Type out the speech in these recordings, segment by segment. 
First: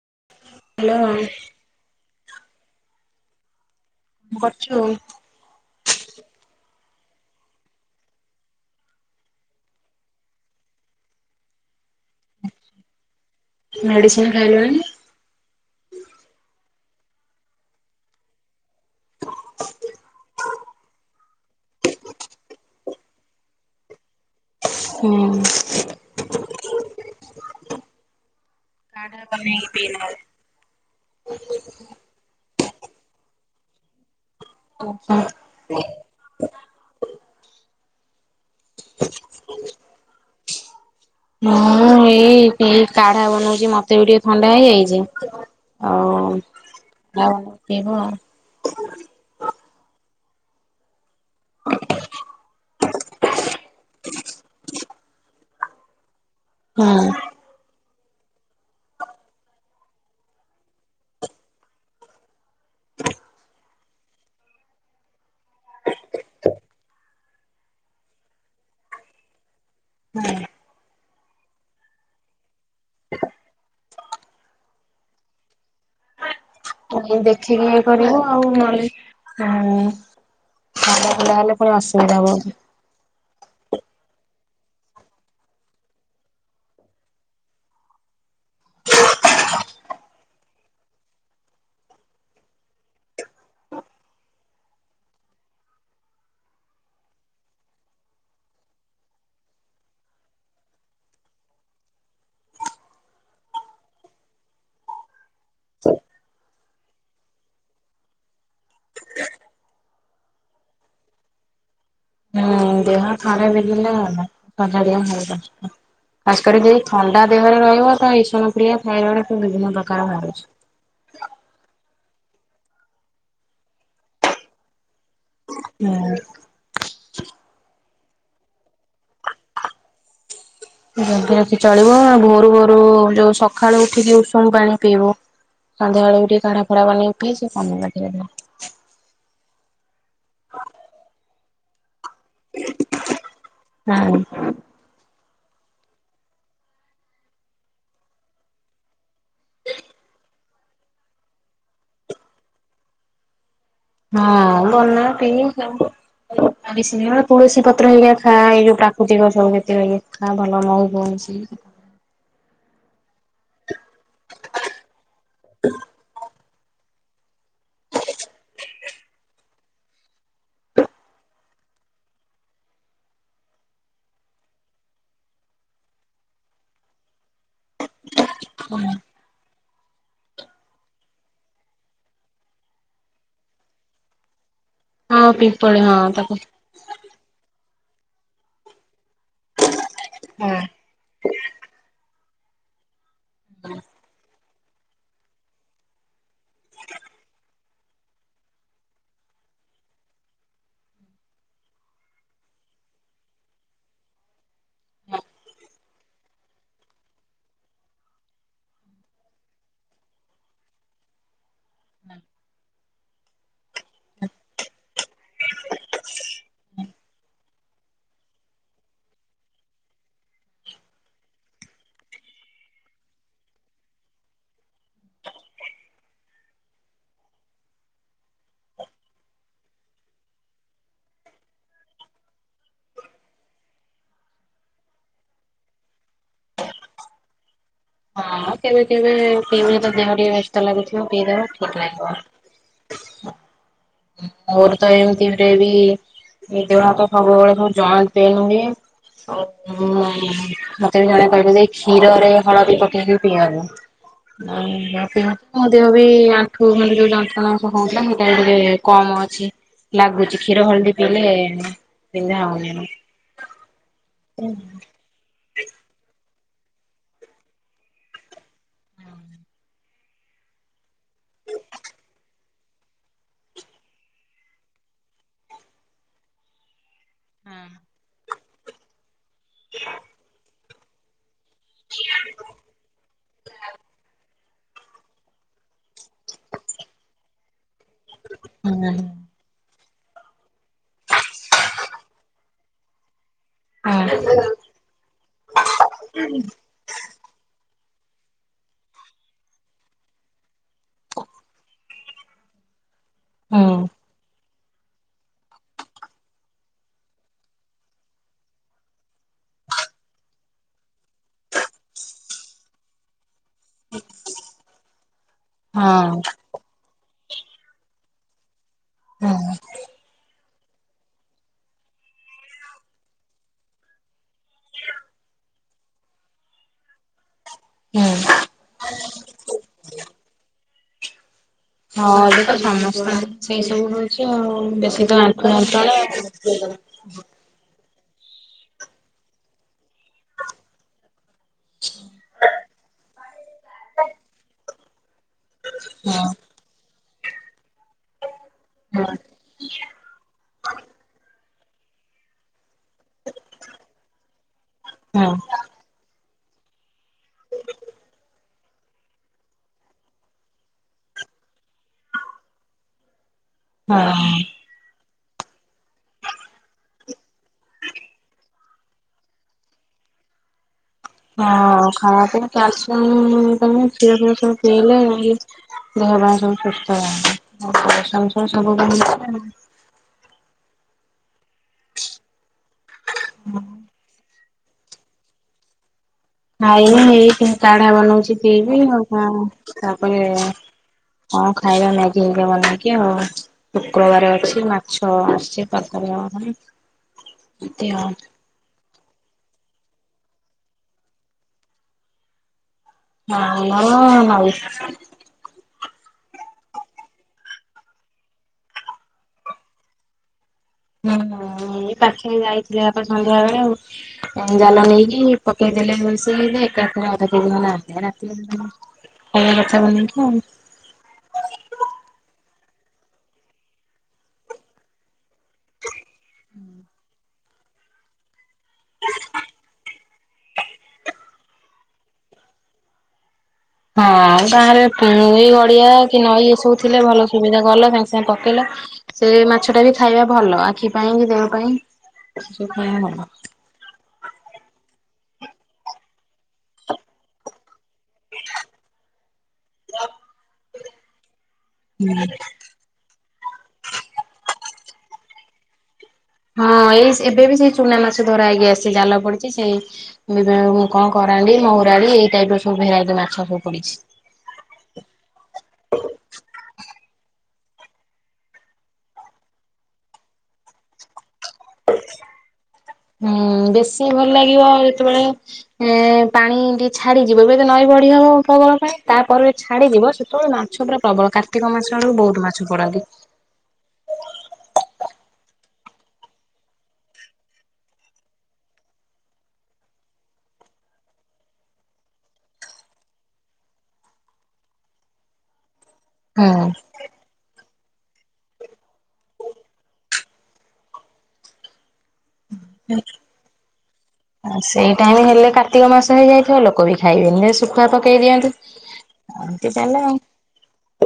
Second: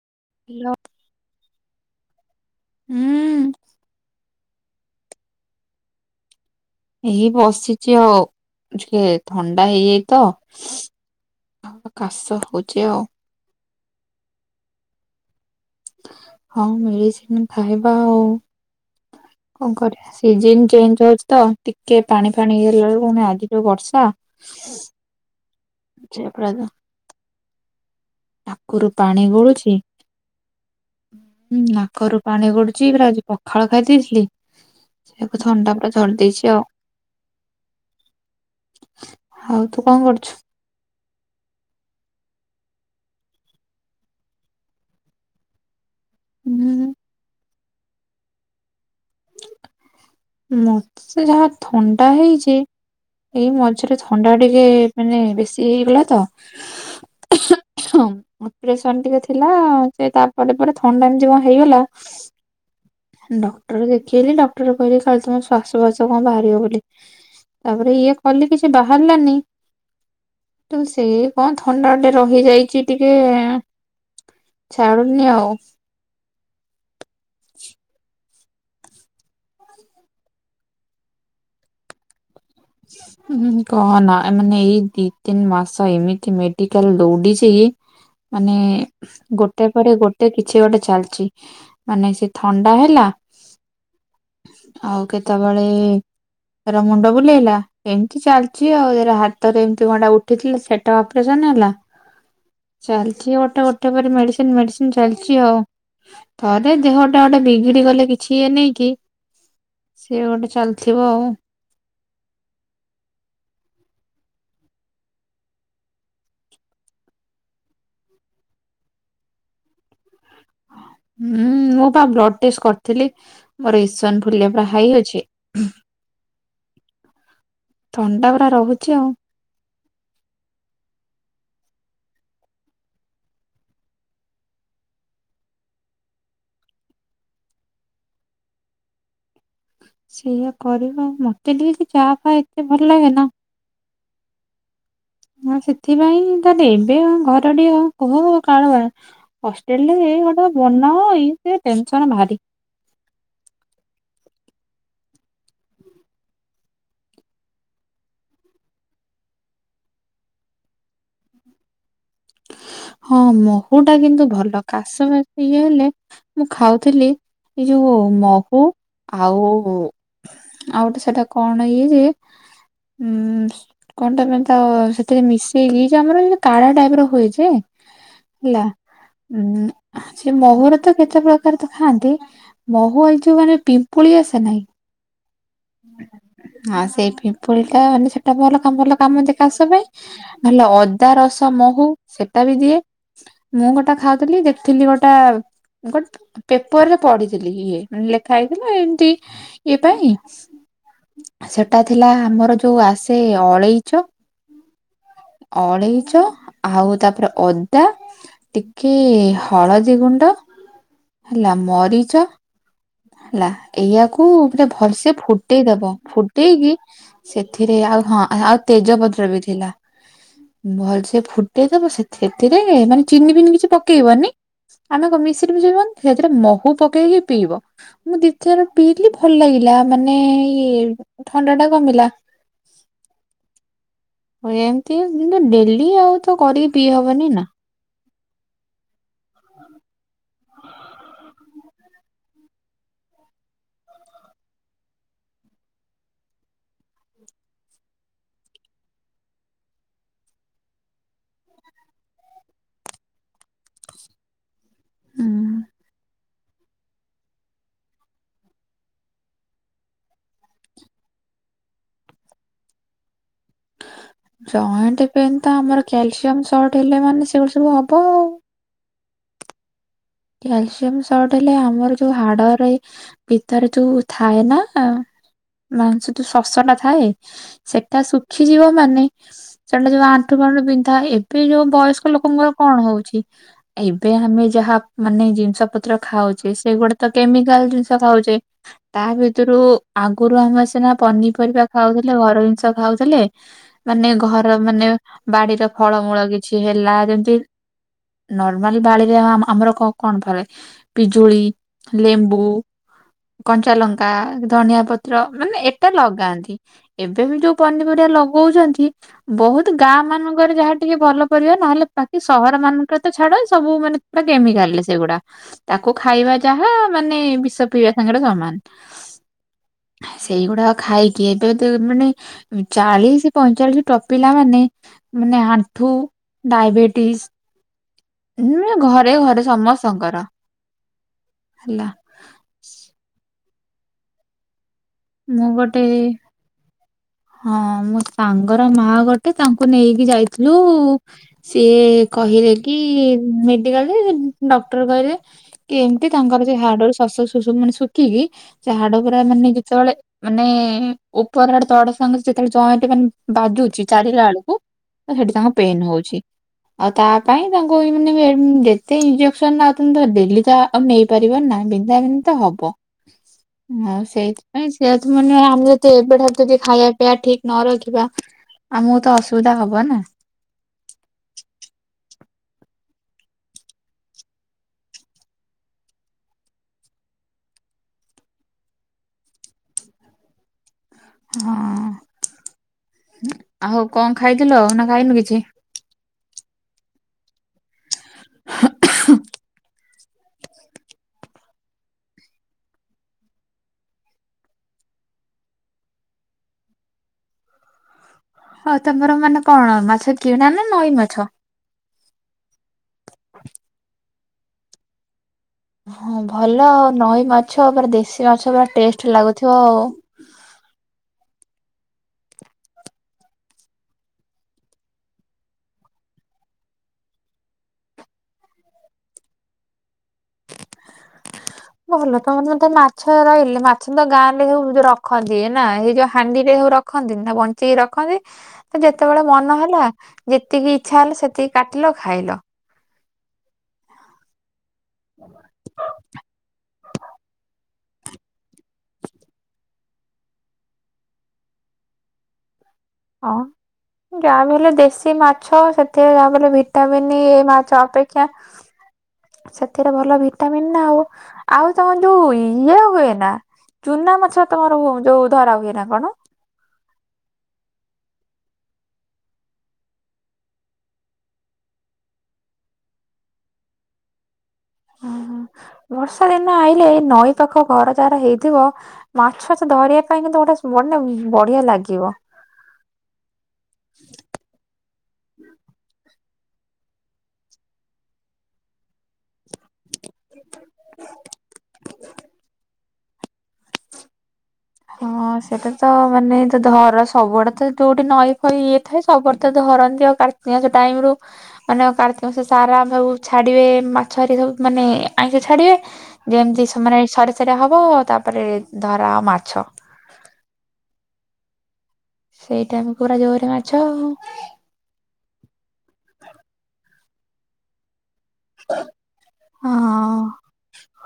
Hello. ହୁଁ। କଣ କରୁଚୁ? ଏଇ ବସିଚି ଆଉ। ଟିକେ ଥଣ୍ଡା ହେଇଯାଇଛି ତ। କାଶ ହଉଛି ଆଉ। ମେଡିସିନ ଖାଇଲନି। ହଁ ମେଡିସିନ ଖାଇବା ଆଉ। [inaudible] କଣ କରିବା ସିଜନ ଚେଞ୍ଜ ହଉଛି ତ ଟିକେ ପାଣି ଫାଣି ହେଇଗଲା ବେଳକୁ ଆଜି ଯୋଉ ବର୍ଷା ହୁଁ। [unintelligible] ଠାକୁର [unintelligible] ହଁ ନାକରୁ ପାଣି ଗଡୁଛି ପୁରା ଆଜି ପଖାଳ ଖାଇ ଦେଇଥିଲି। ସେଇଆକୁ ଥଣ୍ଡା ପୁରା ଧରିଦେଇଛି ଆଉ। ଆଉ ତୁ କଣ କରୁଚୁ? ମୁଁ ଏଇ ଏଇ କାଢା ବନଉଛି ମତେ ବି ଟିକେ ଥଣ୍ଡା ହେଇଯାଇଚି। ହୁଁ ଆଉ ଆଉ ଦେହ ମତେ ସେ ଯାହା ଥଣ୍ଡା ହେଇଚି ଏଇ ମଝିରେ ଥଣ୍ଡା ଟିକେ ମାନେ ବେଶୀ ହେଇଗଲା ତ। ହଁ। ଅପ୍ରେସନ ଟିକେ ଥିଲା ସେ ତାପରେ ପରେ ଥଣ୍ଡା ଏମିତି କଣ ହେଇଗଲା। ଡକ୍ଟର ଦେଖେଇଲି ଡକ୍ଟର କହିଲେ ଖାଲି ତମ ଶ୍ୱାସ ଫ୍ବାସ କଣ ବାହାରିବ ବୋଲି। ତାପରେ ଇଏ କଲି କିଛି ବାହାରିଲାନି। ସେ କଣ ଥଣ୍ଡାଟେ ରହି ଯାଇଚି ଟିକେ ଛାଡ଼ୁନିି ଆଉ। ଦେଖିକି ଇଏ କରିବୁ ଆଉ ନହେଲେ ଉଁ [unintelligible] ହେଲେ ପୁଣି ଅସୁବିଧା ହବ। ହୁଁ କହନା ମାନେ ଏଇ ଦି ତିନି ମାସ ଏମିତି ମେଡିକାଲ ଦୌଡିଛି ମାନେ ଗୋଟେ ପରେ ଗୋଟେ କିଛି ଗୋଟେ ଚାଲିଛି ମାନେ ସେ ଥଣ୍ଡା ହେଲା ହଁ। ଆଉ କେତେବେଳେ ର ମୁଣ୍ଡ ବୁଲେଇଲା। ଏମିତି ଚାଲିଛି ଆଉ ଏରା ହାତରେ ଏମତି କଣଟା ଉଠିଥିଲା ସେଟା ଅପରେସନ ହେଲା। ଚାଲିଛି ଗୋଟେ ଗୋଟେ ପରେ ମେଡିସିନ ମେଡିସିନ ଚାଲିଛି ଆଉ। ଥରେ ଦେହ ଟା ଗୋଟେ ବିଗିଡି ଗଲେ କିଛି ଇଏ ନାଇ କି ସିଏ ଗୋଟେ ଚାଲିଥିବ ଆଉ। ହୁଁ ଦେହ ଥରେ ବିଗିଡିଲେ ଗଲା ସଜାଡ଼ିବା ଭାରି କଷ୍ଟ ଖାସ କରି ଯଦି ଥଣ୍ଡା ଦେହରେ ରହିବ ତ ଏସନଫୁଲିଆ ଥାଇରଡ ବିଭିନ୍ନ ପ୍ରକାର ବାହାରୁଛି। ହୁଁ ମୁଁ ବା ବ୍ଲଡ ଟେଷ୍ଟ କରିଥିଲି ମୋର ଏସନଫୁଲିଆ ପୁରା ହାଇ ଅଛି ହୁଁ। ଥଣ୍ଡା ପରା ରହୁଛି ଆଉ। ଜଗି ରଖି ଚଳିବ ଭୋରୁ ଭୋରୁ ଯୋଉ ସକାଳୁ ଉଠିକି ଉଷୁମ ପାଣି ପିଇବ। ସନ୍ଧ୍ୟା ବେଳେ ବି ଟିକେ କାଢା ଫାଡା ବନେଇକି ପିଇଯେ କମିବ ଟିକେ ଦେହ ଟା। ସେଇଆ କରିବା ମତେ ଟିକେ ସେ ଚା ହ ଏତେ ଭଲ ଲାଗେ ନା ହଁ ହ ସେଥିପାଇଁ ତାହେଲେ ଏବେ ଘର ଟିକେ କୁହ କାଳ ହଷ୍ଟେଲରେ ବନାଏ ସେ ଟେନସନ ଭାରି। ହଁ ବନା ପି ତୁଳସୀ ପତ୍ର ହେରିକା ଖା ଏଇ ଯୋଉ ପ୍ରାକୃତିକ ସବୁ ଯେତେ ଖା ଭଲ ମହୁ ଫହୁ ସେ ହଁ ମହୁ ଟା କିନ୍ତୁ ଭଲ କାଶ ଇଏ ହେଲେ ମୁଁ ଖାଉଥିଲି ଏଇ ଯୋଉ ମହୁ ଆଉ ଆଉ ଗୋଟେ ସେଟା କଣ ଇଏ ଯେ ଉଁ କଣ ତମେ ତ ସେଥିରେ ମିଶେଇକି ଯେ ଆମର କାଢା ଟାଇପ ର ହୁଏ ଯେ ହେଲା ଉଁ ସେ ମହୁର ତ କେତେ ପ୍ରକାର ତ ଖାଆନ୍ତି ମହୁ ଏଇ ଯୋଉ ମାନେ ପିମ୍ପୁଳି ଆସେ ନାଇ ହଁ ପିମ୍ପଳି ହଁ ତାକୁ ହଁ ସେଇ ପିମ୍ପୁଲ ମାନେ ସେଟା ଭଲ କାମ ଭଲ କାମ ଦିଏ କାସ ପାଇଁ ହଁ। ନହେଲେ ଅଦା ରସ ମହୁ ସେଟା ବି ଦିଏ ମୁଁ ଗୋଟା ଖାଉଥିଲି ଦେଖିଥିଲି ଗୋଟା ଗୋଟେ ପେପର ରେ ପଢିଥିଲି ଇଏ ଲେଖା ହେଇଥିଲା ଏମିତି ଇଏ ପାଇଁ ସେଟା ଥିଲା ଆମର ଯୋଉ ଆସେ ଅଳେଇଚ ଅଳେଇଚ ଆଉ ତାପରେ ଅଦା ଟିକେ ହଳଦୀ ଗୁଣ୍ଡ ହେଲା ମରିଚ ହେଲା ଏଇଆକୁ ପୁରା ଭଲସେ ଫୁଟେଇଦବ ଫୁଟେଇକି ସେଥିରେ ଆ ଆଉ ହଁ ଆ ଆଉ ତେଜପତ୍ର ବି ଥିଲା। ଭଲସେ ଫୁଟେଇଦବ ସେ ସେଥିରେ ମାନେ ଚିନି ଫିନି କିଛି ପକେଇବନି। ଆମେ କଣ ମିଶ୍ରୀ ଫିଶ୍ରି ବ ସେଥିରେ ମହୁ ପକେଇକି ପିଇବ। ମୁଁ ଦି ଚାର ପିଇଲିି ଭଲ ଲାଗିଲା ମାନେ ଏଇ ଥଣ୍ଡା ଟା କମିଲା। ହ ଆଉ ଏମତି ଯେ ଡେଲି ଆଉ ତ କରିକି ପିଇ ହବନି ନା। ହଁ କେବେ କେବେ ପିଇବ ଦେହ ଟିକେ ବ୍ୟସ୍ତ ଲାଗୁଥିବ ପିଇଦବା ଠିକ ଲାଗିବ। ମୋର ତ ଏମତି ରେ ବି ଏଇ ଦେହ ହାତ ସବୁବେଳେ ସବୁ ଜଏଣ୍ଟ ପେନ ହୁଏ। ଉମ ମତେ ବି ଜଣେ କହିଲେ ଯେ କ୍ଷୀରରେ ହଳଦୀ ପକେଇକି ପିଇବାକୁ ଆଉ ମୁ ପି ମୋ ଦେହ ବି ଆଣ୍ଠୁ ଗଣ୍ଠି ଯୋଉ ଯନ୍ତ୍ରଣା ହୋଉଥିଲା ହେଟା ଏବେ ଟିକେ କମ ଅଛି। ଲାଗୁଛି କ୍ଷୀର ହଳଦୀ ପିଇଲେ ବିନ୍ଧା ହଉନି। ଜଏଣ୍ଟ ପେନ୍ ତ ଆମର କ୍ୟାଲସିୟମ ସଟ ହେଲେ ମାନେ ସେଗୁଡା ସବୁ ହବ ଆଉ। କ୍ୟାଲସିୟମ ସଟ ହେଲେ ଆମର ଯୋଉ ହାଡରେ ଏ ଭିତରେ ଯୋଉ ଥାଏ ନା ମାଂସ ତୁ ଶଶ ଟା ଥାଏ। ସେଟା ଶୁଖିଯିବ ମାନେ ସେଟା ଯୋଉ ଆଣ୍ଠୁ ଫାଣ୍ଠୁ ବିନ୍ଧା ଏ ଯୋଉ ବୟସ୍କ ଲୋକଙ୍କର କଣ ହଉଚି ଏବେ ଆମେ ଯାହା ମାନେ ଜିନିଷ ପତ୍ର ଖାଉଛେ ସେ ଗୁଡା ତ କେମିକାଲ ଜିନିଷ ଖାଉଛେ ହୁଁ ହୁଁ ତା ଭିତରୁ ଆଗରୁ ଆମେ ସିନା ପନିପରିବା ଖାଉଥିଲେ ଘର ଜିନିଷ ଖାଉଥିଲେ। ମାନେ ଘର ମାନେ ବାଡିର ଫଳମୂଳ କିଛି ହେଲା ଯେମିତି ନର୍ମାଲ ବାଳିରେ ଆମର କଣ ଫରେ ପିଜୁଳି, ଲେମ୍ବୁ, କଞ୍ଚାଲଙ୍କା ଧନିଆ ପତ୍ର ମାନେ ଏଟା ଲଗାନ୍ତି ଏବେ ବି ଯୋଉ ପନିପରିବା ଲଗାନ୍ତି ବହୁତ ବହୁତ ଗାଁ ମାନଙ୍କରେ ଯାହା ଟିକେ ଭଲ ପରିବା ନହେଲେ ବାକି ସହର ମାନଙ୍କରେ ତ ଛାଡ ସବୁ ମାନେ ପୁରା କେମିକାଲରେ ସେଗୁଡା ହଁ ତାକୁ ହୁଁ ଖାଇବା ଯାହା ମାନେ ବିଷ ପିଇବା ସାଙ୍ଗରେ ସମାନ ସେଇଗୁଡା ଖାଇକି ଏବେ ମାନେ ଚାଳିଶ ପଇଁଚାଳିଶ ଟପିଲା ମାନେ ମାନେ ଆଣ୍ଠୁ ହୁଁ। ଡାଇବେଟିସ ଘରେ ଘରେ ଶଙ୍କର। ହଁ ଏବେ ତ ସମସ୍ତେ ସେଇ ସବୁ ହଉଛି ଆଉ ମୁଁ ଗୋଟେ [unintelligible] ହଁ ମୋ ସାଙ୍ଗର ମା ଗୋଟେ ତାଙ୍କୁ ନେଇ ଯାଇଥିଲୁ ସିଏ କହିଲେ କି ମେଡିକାଲରେ ଡଟ କହିଲେ କି ଏମିତି ତାଙ୍କର ସେ ହାଡରୁ ମାନେ ଖିକି ସେ ହାଡ ହଁ ହଁ। ପୁରା ମାନେ ଯେତେବେଳେ ମାନେ ଉପର ଆଡ ତଡ ସାଙ୍ଗ ଯେତେବେଳେ ଯଏଣ୍ଟ ସେଠି ମାନେ ବାଜୁଚି ଚାଲିଲା ବେଳକୁ ସେଠି ହଁ ତାଙ୍କର ପେନ ହଉଛି ଆଉ ତା ପାଇଁ ତାଙ୍କୁ ଏ ମାନେ ସେଇ ଇଞ୍ଜେସନ ଡେଲି ତ ଆଉ ନେଇପାରିବ ନା ବିନ୍ଧା ବିନ୍ଧି ତ ହବ। ଆଉ ହଁ। ସେଇଥିପାଇଁ ସେ ଯଦି ମାନେ ଆମେ ଏବେ ଠାରୁ ଖାଇବା ପିଆ ଠିକ ନ ରଖିବା ଆମକୁ ତ ଅସୁବିଧା ହବ ନା। ହଁ ଖରାପ କ୍ୟାଲସିଅମ କ୍ଷୀର ଫୀର ସବୁ ପିଇଲେ ଦେହ ପାଇଁ ସବୁ ସୁସ୍ଥ ବାନ ସବୁ ହଁ ଆଉ କଣ ଖାଇଥିଲୁ ନା ଖାଇନୁ କିଛି। ଖାଇନି ହେଇ କାଢା ବନଉଛି ପିଇବି ଆଉ ତାପରେ ହଁ ଖାଇବା ମ୍ୟାଗି ହେରିକା ବନେଇକି ଆଉ ଶୁକ୍ରବାର ଅଛି ମାଛ ଆସିଛି ଦେହ ହବନି ଇଦିହ। ହଉ ତମର ମାନେ କଣ ମାଛ କିଣା ନା ନଈ ମାଛ? କିଣା ନା ନଈ? ହଁ ଭଲ ଆଉ ନଈ ମାଛ ପା ଦେଶୀ ମାଛ ପୁରା ଟେଷ୍ଟ ଲାଗୁଥିବ ଆଉ। ହ ହୁଁ ପାଖେ ଯାଇଥିଲେ ଆପ ସନ୍ଧ୍ୟା ବେଳେ ଆଉ ଜାଲ ନେଇକି ପକେଇ ଦେଲେ ସେ ଏକାଥରେ ଆଉ ପଛକୁ ନାହାନ୍ତି। ହଁ କଥା ବନେଇକି ଆଉ ଭଲ ତମର ମତେ ମାଛ ରହିଲେ ମାଛ ତ ଗାଁରେ ରହିଲେ ରଖନ୍ତି ନା ସେଇ ଯୋଉ ହାଣ୍ଡିରେ ରଖନ୍ତି ନି ନା ରଖନ୍ତି ଯେତେବେଳେ ମନ ହେଲା ଯେତିକି ଇଚ୍ଛା ହେଲା ସେତିକି କାଟିଲ ଖାଇଲ। ହଁ ଗାଁରେ ଏଇ ଗଡିଆ କି ନଈ ଏ ସବୁ ଥିଲେ ଭଲ ସୁବିଧା ଗଲ ସାଙ୍ଗେ ସାଙ୍ଗେ ପକେଇଲ ସେ ମାଛ ଟା ବି ଖାଇବା ଭଲ ଆଖି ପାଇଁ କି ଦେହ ପାଇଁ ହଁ [unintelligible] ଯାହା ବି ହେଲେ ଦେଶୀ ମାଛ ସେଥିରେ ଯାହା ବି ହେଲେ ଭିଟାମିିନ ଇ ଏ ମାଛ ଅପେକ୍ଷା ସେଥିରେ ଭଲ ଭିଟାମିନ ନା ଆଉ। ଆଉ ତମର ଯୋଉ ଇଏ ହୁଏ ନା, ଚୁନା ମାଛ ତମର ଯୋଉ ଧରା ହୁଏ ନା କଣ? ହଁ ଏଇ ଏବେ ବି ସେଇ ଚୁନା ମାଛ ଧରା ହେଇକି ଆସିଚି ଜାଲ ପଡିଛି, ସେଇ ମୁଁ କଣ କର କରାଣ୍ଡି, ମହୁରାଳି ଏଇ ଟାଇପ ର ସବୁ ଭେରାଇଟି ମାଛ ସବୁ ପଡିଚି। ଉଁ ହୁଁ ବର୍ଷା ଦିନ ଆଇଲେ ଏ ନଈ ପାଖ ଘର ଯାହାର ହେଇଥିବ ମାଛ ଫାଛ ଧରିବା ପାଇଁ କିନ୍ତୁ ଗୋଟେ ମାନେ ବଢିଆ ଲାଗିବ। ହୁଁ ବେଶୀ ଭଲ ଲାଗିବ ଯେତେବେଳେ ଉଁ ପାଣି ଟିକେ ଛାଡିଯିବ ଏବେ ତ ନଈ ବଢି ହବ [unintelligible] ପାଇଁ ତାପରେ ଛାଡିଯିବ ସେତେବେଳେ ମାଛ ପୁରା ପ୍ରବଳ କାର୍ତ୍ତିକ ମାସ ଆଡ଼କୁ ବହୁତ ମାଛ ପଡନ୍ତି। ହଁ ସେଟା ତ ମାନେ ତ ଧର ସବୁଆଡେ ତ ଯୋଉଠି ନଈ ଫଇ ଇଏ ଥାଏ ସବୁଆଡେ ତ ଧରନ୍ତି ଆ କାର୍ତ୍ତିକ ମାସ ଟାଇମ ରୁ ମାନେ କାର୍ତ୍ତିକ ମାସ ସାରା ସବୁ ଛାଡିବେ ମାଛର ସବୁ ମାନେ ଆଇଁଷି ଛାଡିବେ ଯେମିତି ହୁଁ ସେମାନେ ସରି ସରିଆ ହବ ତାପରେ ଧରା ମା ଛ ପୁରା ଜୋରରେ ମାଛ ଆଉ ଆ ସେଇ ଟାଇମ ହେଲେ କାର୍ତ୍ତିକ ମାସ ହେଇ ଯାଇଥିବ। ଲୋକ ବି ଖାଇବେନି ଶୁଖୁଆ ପକେଇ ଦିଅନ୍ତି। ଏମତି ଚାଲେ ଆଉ।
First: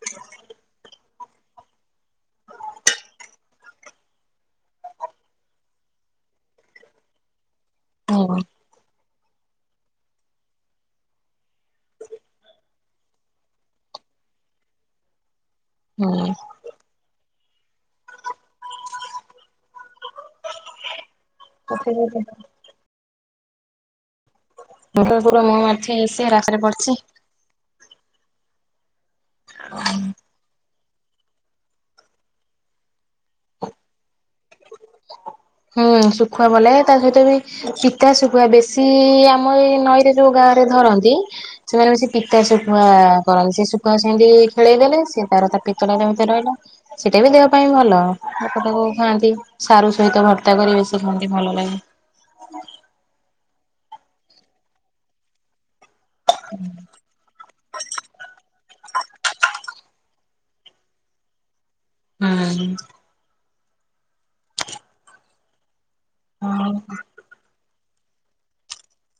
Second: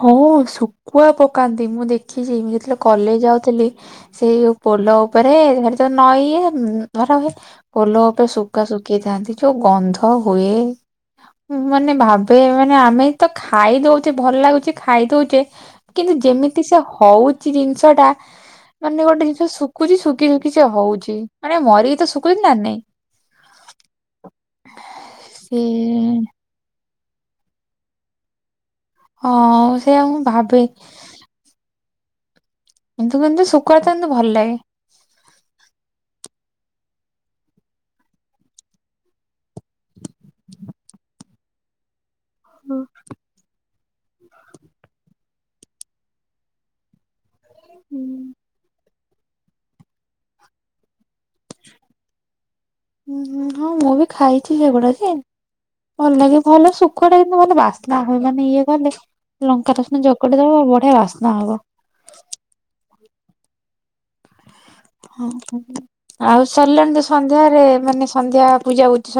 ହଁ ଶୁଖୁଆ ପକାନ୍ତି ମୁଁ ଦେଖିଛି ମୁଁ ଯେତେବେଳେ କଲେଜ ଯାଉଥିଲି, ସେଇ ପୋ ପୋଲ ଉପରେ ହେଠି ତ ନଈ ଇଏ ଧରା ହୁଏ। ପୋଲ ଉପରେ ହୁଁ ଶୁଖୁଆ ଶୁଖେଇଥାନ୍ତି। ଯୋଉ ଗନ୍ଧ ହୁଏ। ମୁଁ ମାନେ ଭାବେ ମାନେ ଆମେ ତ ଖାଇଦଉଚେ ଭଲ ଲାଗୁଚି। ଖାଇ ଦଉଚେ। କିନ୍ତୁ ହୁଁ। ଯେମିତି ସେ ହଉଚି ଜିନିଷ ଟା ମାନେ ଗୋଟେ ଜିନିଷ ଶୁଖୁଛି ଶୁଖି ଶୁଖିଛି ହଉଚି। ମାନେ ମରିକି ତ ଶୁଖୁଛି ନା ନାଇଁ? ଟୋଟାଲି ପୁରା ମୁହଁ ମାଡ଼ିଚି ସିଏ ସେ ରାସ୍ତା ରେ ପଡ଼ିଚି। ହଁ ସେଇଆ ମୁଁ ଭାବେ। କିନ୍ତୁ କିନ୍ତୁ ଶୁକୁଆ କିନ୍ତୁ ଭଲ ଲାଗେ। [inaudible] ହୁଁ ଶୁଖୁଆ ଭଲ ଲାଗେ। ତା ସହିତ ବି ଚିତା ଶୁଖୁଆ ବେଶୀ ଆମ ଏଇ ନଈରେ ଯୋଉ ଗା ରେ ଧରନ୍ତି। ସେମାନେ ବେଶୀ ପିତା ହୁଁ ଶୁଖୁଆ କରନ୍ତି ସେତେବେଳେ ସେମିତି ଖେଳେଇ ଦେଲେ ସେ ତାର ତା ପିତ ଟା ଯେମିତି ରହିଲା ସେଇଟା ବି ଦେହ ପାଇଁ ଭଲ ତାକୁ ଖାଆନ୍ତି। ସାରୁ ସହିତ ଭର୍ତ୍ତା କରି ବେଶୀ ଖାଆନ୍ତି, ଭଲ ଲାଗେ। ହୁଁ ମୁଁ ବି ଖାଇଛି ସେଗୁଡା ଯେ। ଭଲ ଲାଗେ ଭଲ ସୁଖୁଆଟା କିନ୍ତୁ ଭଲ ବାସ୍ନା ହୁଏ। ମାନେ ଇଏ ଗଲେ ଲଙ୍କାର ଚକଟି ଦବ ବଢିଆ ବାସ୍ନା ହବ। ହୁଁ। ଆଉ ସରିଲାଣି ତ ସନ୍ଧ୍ୟାରେ ମାନେ ସନ୍ଧ୍ୟା ପୂଜା [unintelligible]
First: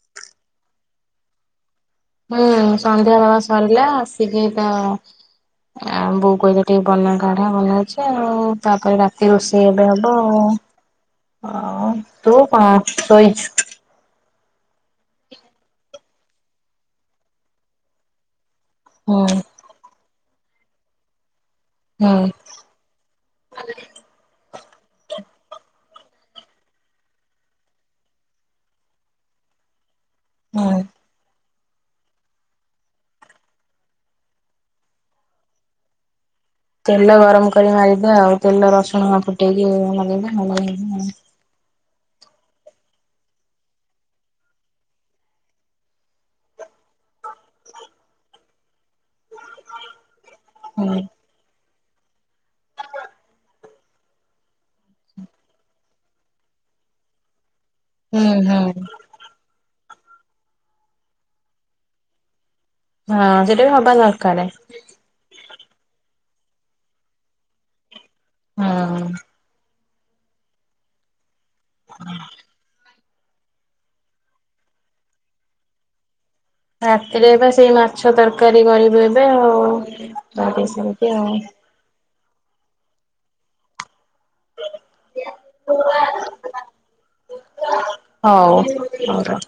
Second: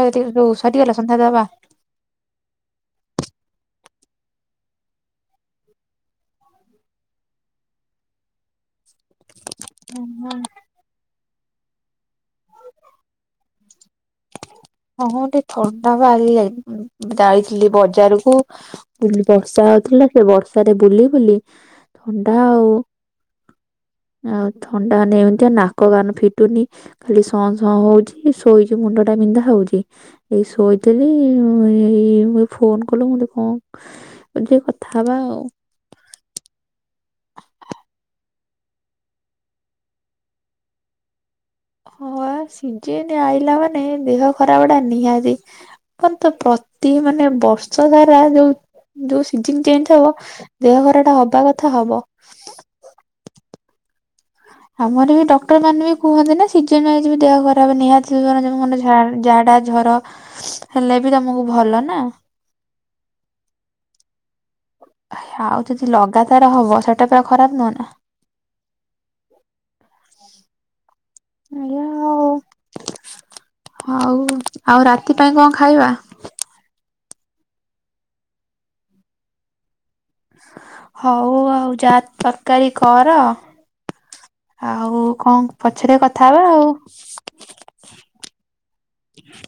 ସରିଗଲା ସନ୍ଧ୍ୟାଦବା। ହୁଁ ସନ୍ଧ୍ୟାଦେବା ସରିଲା। ଆସିକି ତ ଆ ବୋଉ କହିଲେ ଟିକେ ବନା କାଢା ବନଉଛି ଆଉ। ତାପରେ ଏଇ ରୋଷେଇ ଏବେ ହବ ଆଉ । ଆଉ ତୁ କଣ ଶୋଇଚୁ? ହଁ ଟିକେ ଥଣ୍ଡା ବାହାରି ଯାଇ ଯାଇଥିଲି ବଜାରକୁ। ମୁଁ କହିଲି ହୁଁ ବର୍ଷା ହଉଥିଲା ସେ ବର୍ଷାରେ ବୁଲି ବୁଲି ହୁଁ। ଥଣ୍ଡା ଆଉ। ଆଉ ଥଣ୍ଡା [unintelligible] ନାକ କାନ ଫିଟୁନି ଖାଲି ସଁ ସଁ ହଉଛି, ଶୋଇଛି ମୁଣ୍ଡ ବିନ୍ଧା ହଉଛି, ଏଇ ହୁଁ ଶୋଇଥିଲି ପୁଣି ଏଇ ମୁଇ ଫୋନ କଲୁ ମୋତ କଣ କହିଲି ଟିକେ କଥା ହବା ଆଉ। [inaudible] ତେଲ ଗରମ କରି ମାରିଦେ ଆଉ। ତେଲ ରସୁଣ ଫୁଟେଇକି ନଗେଇଦେ ଭଲ [inaudible] ସିଜିନ୍ ଆଇଲା ମାନେ ଦେହ ଖରାପ ଟା ନିହାତି। ଆମର ତ ପ୍ରତି ମାନେ ବର୍ଷ ସାରା ଯୋଉ ଯୋଉ ସିଜିନ୍ ଚେଞ୍ଜ ହବ ଦେହ ଖରାପ୍ ଟା ହବା କଥା ହବ। ଆମର ବି ଡକ୍ଟର ମାନେ ବି କୁହନ୍ତି ନା ସିଜିନ୍ ୱାଇଜ ବି ଦେହ ଖରା ତା ମାନେ ନିହାତି ଯ-ଯଉ ହୁଁ ମାନେ ଯଉ ମାନେ ଝା ଝାଡ଼ା ଜର। ହେଲେ ବି ତମକୁ ଭଲ ନା। ହଁ ସେଇଟା ବି ହବା ଦରକାରେ। ଆଉ ଯଦି ଲଗାତାର ହବ ସେଟା ପା ଖରାପ ନୁହଁ ନା। ହଁ। ହଁ। ହଉ ଆଉ ରାତି ପାଇଁ କଣ ଖାଇବା? ରାତିରେ ଏବେ ସେଇ ମାଛ ତରକାରୀ କରିବୁ ଏବେ ଆଉ। କରିବେ ସେମିତି ହଉ ଆଉ ଯା ତରକାରୀ କର। ଆଉ କଣ ପଛରେ କଥା ହବା ଆଉ। ହଉ ରଖ୍।